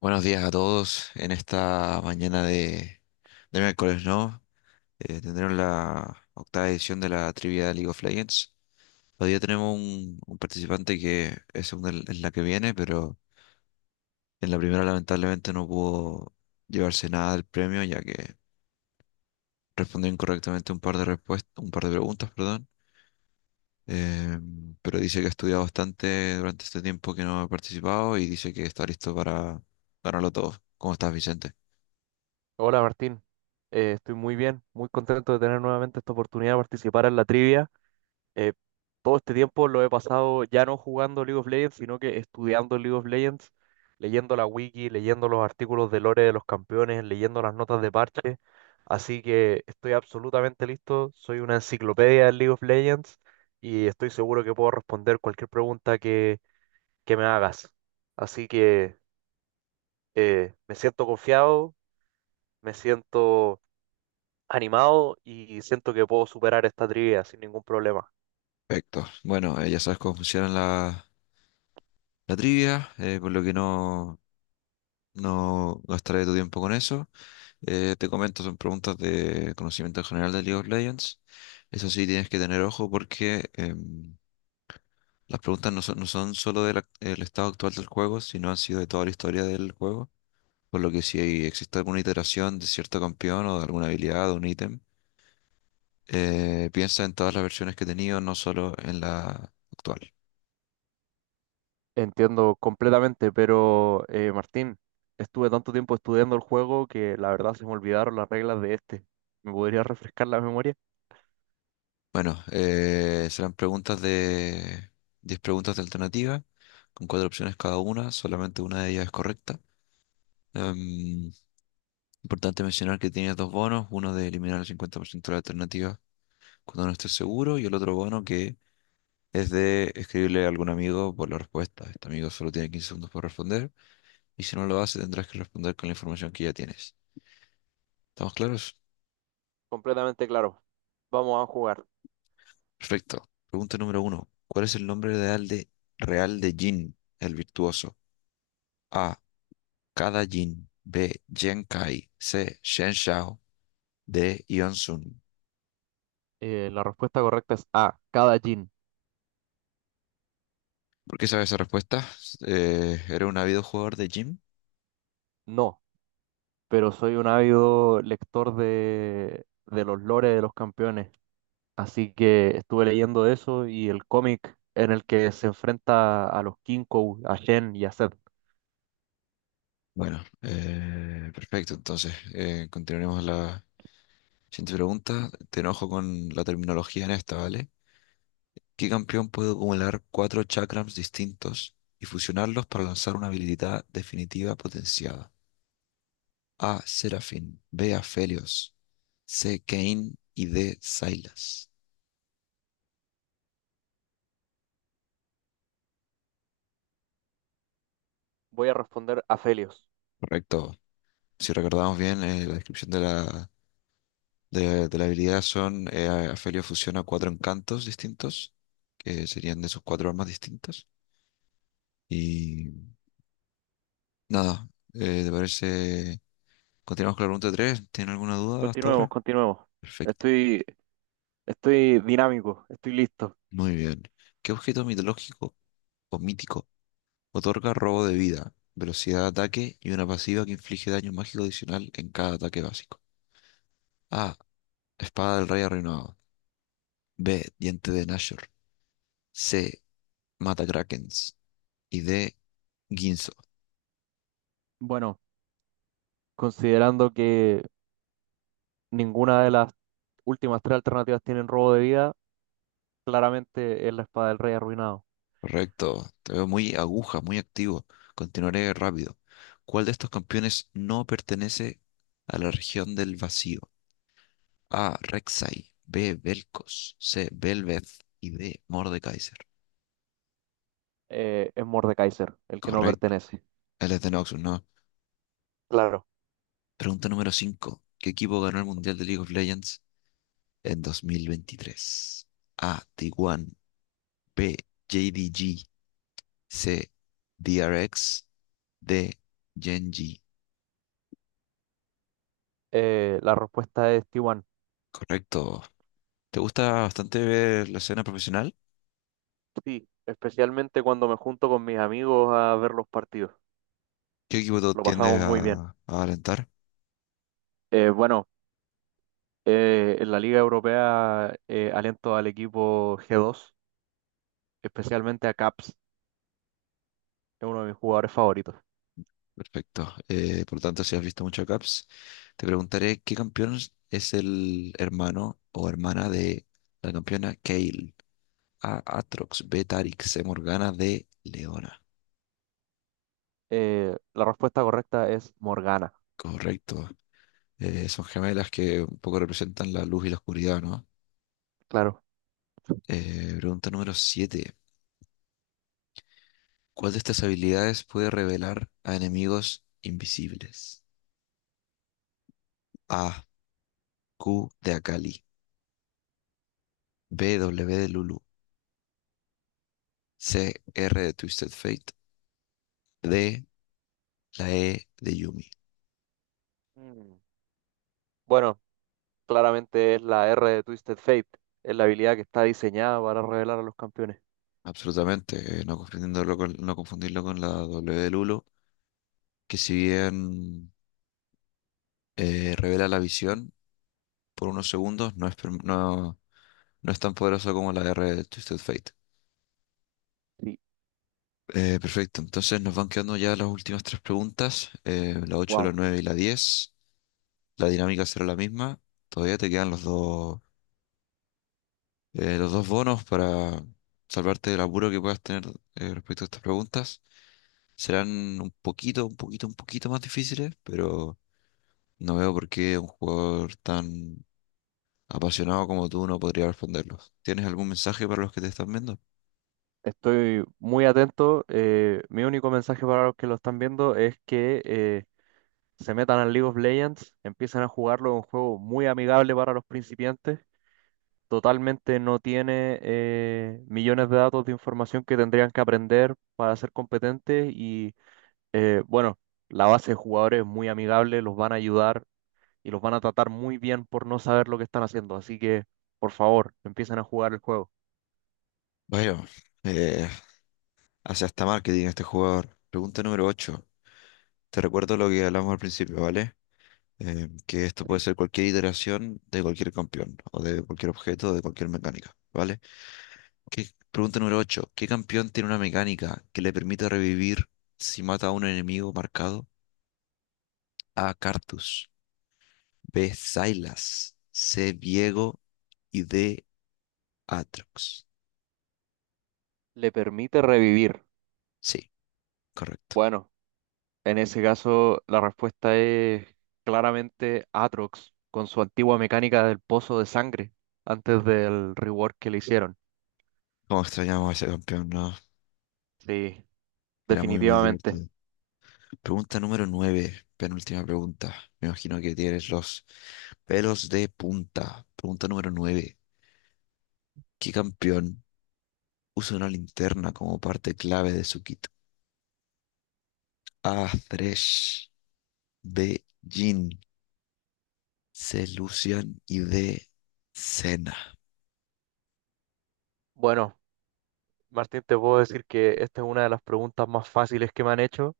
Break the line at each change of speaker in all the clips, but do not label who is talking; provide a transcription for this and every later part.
Buenos días a todos en esta mañana de miércoles, ¿no? Tendremos la octava edición de la trivia de League of Legends. Todavía tenemos un participante que es segunda en la que viene, pero en la primera lamentablemente no pudo llevarse nada del premio, ya que respondió incorrectamente un par de respuestas, un par de preguntas, perdón. Eh, pero dice que ha estudiado bastante durante este tiempo que no ha participado y dice que está listo para ganarlo todo. ¿Cómo estás, Vicente?
Hola Martín. Estoy muy bien, muy contento de tener nuevamente esta oportunidad de participar en la trivia. Eh, Todo este tiempo lo he pasado ya no jugando League of Legends, sino que estudiando League of Legends, leyendo la wiki, leyendo los artículos de lore de los campeones, leyendo las notas de parche. Así que estoy absolutamente listo, soy una enciclopedia de League of Legends y estoy seguro que puedo responder cualquier pregunta que me hagas. Así que me siento confiado, me siento animado y siento que puedo superar esta trivia sin ningún problema.
Perfecto. Bueno, ya sabes cómo funciona la trivia, por lo que no gastaré tu tiempo con eso. Te comento, son preguntas de conocimiento general de League of Legends. Eso sí, tienes que tener ojo porque las preguntas no son solo el estado actual del juego, sino han sido de toda la historia del juego. Por lo que si hay- existe alguna iteración de cierto campeón o de alguna habilidad o un ítem, piensa en todas las versiones que he tenido, no solo en la actual.
Entiendo completamente, pero Martín, estuve tanto tiempo estudiando el juego que la verdad se me olvidaron las reglas de este. ¿Me podrías refrescar la memoria?
Bueno, serán preguntas de 10 preguntas de alternativa, con cuatro opciones cada una, solamente una de ellas es correcta. Em, Importante mencionar que tienes dos bonos, uno de eliminar el 50% de la alternativa cuando no estés seguro y el otro bono que es de escribirle a algún amigo por la respuesta. Este amigo solo tiene 15 segundos para responder y si no lo hace tendrás que responder con la información que ya tienes. ¿Estamos claros?
Completamente claro. Vamos a jugar.
Perfecto. Pregunta número uno. ¿Cuál es el nombre real de Jin, el virtuoso? A. Kada Jin, B. Jen Kai, C. Shen Xiao, D. Ion Sun.
La respuesta correcta es A, cada Jin.
¿Por qué sabes esa respuesta? ¿Era un ávido jugador de gym?
No, pero soy un ávido lector de los lores de los campeones. Así que estuve leyendo eso y el cómic en el que se enfrenta a los Kinkou, a Shen y a Zed.
Bueno, perfecto. Entonces, continuaremos la siguiente pregunta. Te enojo con la terminología en esta, ¿vale? ¿Qué campeón puede acumular cuatro chakrams distintos y fusionarlos para lanzar una habilidad definitiva potenciada? A. Serafin, B. Aphelios, C. Kayn y D. Sylas.
Voy a responder a Felios.
Correcto. Si recordamos bien, la descripción de la habilidad son, Afelio fusiona cuatro encantos distintos, que serían de sus cuatro armas distintas. Y nada, ¿te parece? Continuamos con la pregunta 3. ¿Tiene alguna duda hasta
Continuemos,
ahora?
continuemos.
Perfecto.
Estoy, estoy dinámico, estoy listo.
Muy bien. ¿Qué objeto mitológico o mítico otorga robo de vida, velocidad de ataque y una pasiva que inflige daño mágico adicional en cada ataque básico? A. Espada del Rey Arruinado. B. Diente de Nashor. C. Mata Krakens. Y de Ginzo.
Bueno, considerando que ninguna de las últimas tres alternativas tienen robo de vida, claramente es la espada del rey arruinado.
Correcto. Te veo muy aguja, muy activo. Continuaré rápido. ¿Cuál de estos campeones no pertenece a la región del vacío? A. Rek'Sai. B. Vel'Koz. C. Belveth. Y D. Mordekaiser.
Es Mordekaiser, el que no
Correcto.
pertenece.
Él es de Noxus, ¿no?
Claro.
Pregunta número cinco. ¿Qué equipo ganó el Mundial de League of Legends en 2023? A. T1. B. JDG. C. DRX. D. Genji.
La respuesta es Tiwan.
Correcto. ¿Te gusta bastante ver la escena profesional?
Sí, especialmente cuando me junto con mis amigos a ver los partidos.
¿Qué equipo tú
Lo
tiendes
pasamos muy bien.
a alentar?
Eh, bueno, en la Liga Europea aliento al equipo G2, especialmente a Caps, es uno de mis jugadores favoritos.
Perfecto. Por lo tanto, si has visto mucho Caps, te preguntaré qué campeón es el hermano o hermana de la campeona Kayle. A. Atrox, B. Tarix, C. Morgana, D. Leona.
La respuesta correcta es Morgana,
Correcto. Son gemelas que un poco representan la luz y la oscuridad, ¿no?
claro.
Pregunta número 7. ¿Cuál de estas habilidades puede revelar a enemigos invisibles? A. Q de Akali. B, W de Lulu, C, R de Twisted Fate, D, la E de Yumi.
Mm. Bueno, claramente es la R de Twisted Fate, es la habilidad que está diseñada para revelar a los campeones.
Absolutamente, no confundirlo con la W de Lulu, que si bien revela la visión por unos segundos, no es tan poderosa como la R de Twisted Fate.
Sí,
Perfecto, entonces nos van quedando ya las últimas tres preguntas, la ocho, la
wow.
9 y la 10. La dinámica será la misma, todavía te quedan los dos bonos para salvarte del apuro que puedas tener respecto a estas preguntas serán un poquito, un poquito, un poquito más difíciles, pero no veo por qué un jugador tan apasionado como tú no podría responderlos. ¿Tienes algún mensaje para los que te están viendo?
Estoy muy atento. Mi único mensaje para los que lo están viendo es que se metan al League of Legends, empiecen a jugarlo, es un juego muy amigable para los principiantes, totalmente no tiene millones de datos de información que tendrían que aprender para ser competentes. Y eh, bueno, la base de jugadores es muy amigable, los van a ayudar y los van a tratar muy bien por no saber lo que están haciendo. Así que, por favor, empiecen a jugar el juego.
Bueno, eh, hace hasta marketing este jugador. Pregunta número ocho. Te recuerdo lo que hablamos al principio, ¿vale? Que esto puede
Sí.
ser cualquier iteración de cualquier campeón, o de cualquier objeto, o de cualquier mecánica, ¿vale? Pregunta número 8. ¿Qué campeón tiene una mecánica que le permite revivir si mata a un enemigo marcado? A. Cartus. B. Sylas. C. Viego. Y D. Atrox.
¿Le permite revivir?
Sí, correcto.
Bueno, en ese caso la respuesta es claramente Atrox, con su antigua mecánica del pozo de sangre antes del rework que le hicieron.
Cómo extrañamos a ese campeón, ¿no?
Sí,
Era muy, muy
definitivamente.
divertido. Pregunta número 9. Penúltima pregunta. Me imagino que tienes los pelos de punta. Pregunta número 9. ¿Qué campeón usa una linterna como parte clave de su kit? A. Thresh. B. Jin, C. Lucian y D. Cena.
Bueno, Martín, te puedo decir que esta es una de las preguntas más fáciles que me han hecho,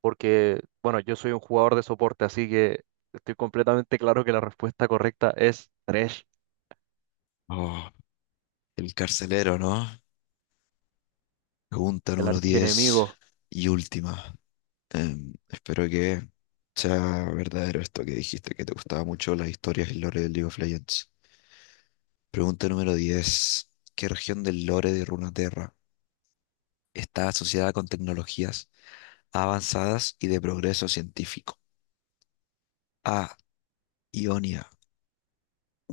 porque, bueno, yo soy un jugador de soporte, así que estoy completamente claro que la respuesta correcta es Thresh,
Oh, el carcelero, ¿no? Pregunta
el
número 10
archienemigo.
y última. Espero que sea verdadero esto que dijiste, que te gustaba mucho las historias y lore del League of Legends. Pregunta número 10. ¿Qué región del lore de Runeterra está asociada con tecnologías avanzadas y de progreso científico? A. Ionia.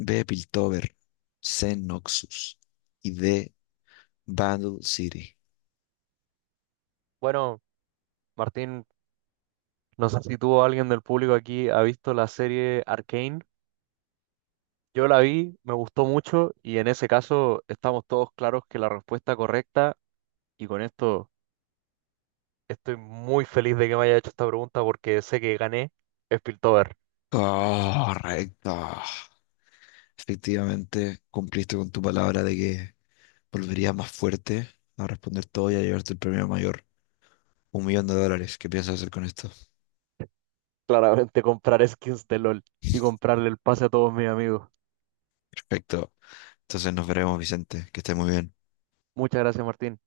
B. Piltover. C. Noxus. Y D. Battle City.
Bueno, Martín, no sé si tú o alguien del público aquí ha visto la serie Arcane. Yo la vi, me gustó mucho, y en ese caso estamos todos claros que la respuesta correcta, y con esto estoy muy feliz de que me haya hecho esta pregunta porque sé que gané, es Piltover.
Correcto. Efectivamente, cumpliste con tu palabra de que volverías más fuerte a responder todo y a llevarte el premio mayor. $1.000.000. ¿Qué piensas hacer con esto?
Claramente comprar skins de LOL y comprarle el pase a todos mis amigos.
Perfecto. Entonces nos veremos, Vicente. Que estés muy bien.
Muchas gracias, Martín.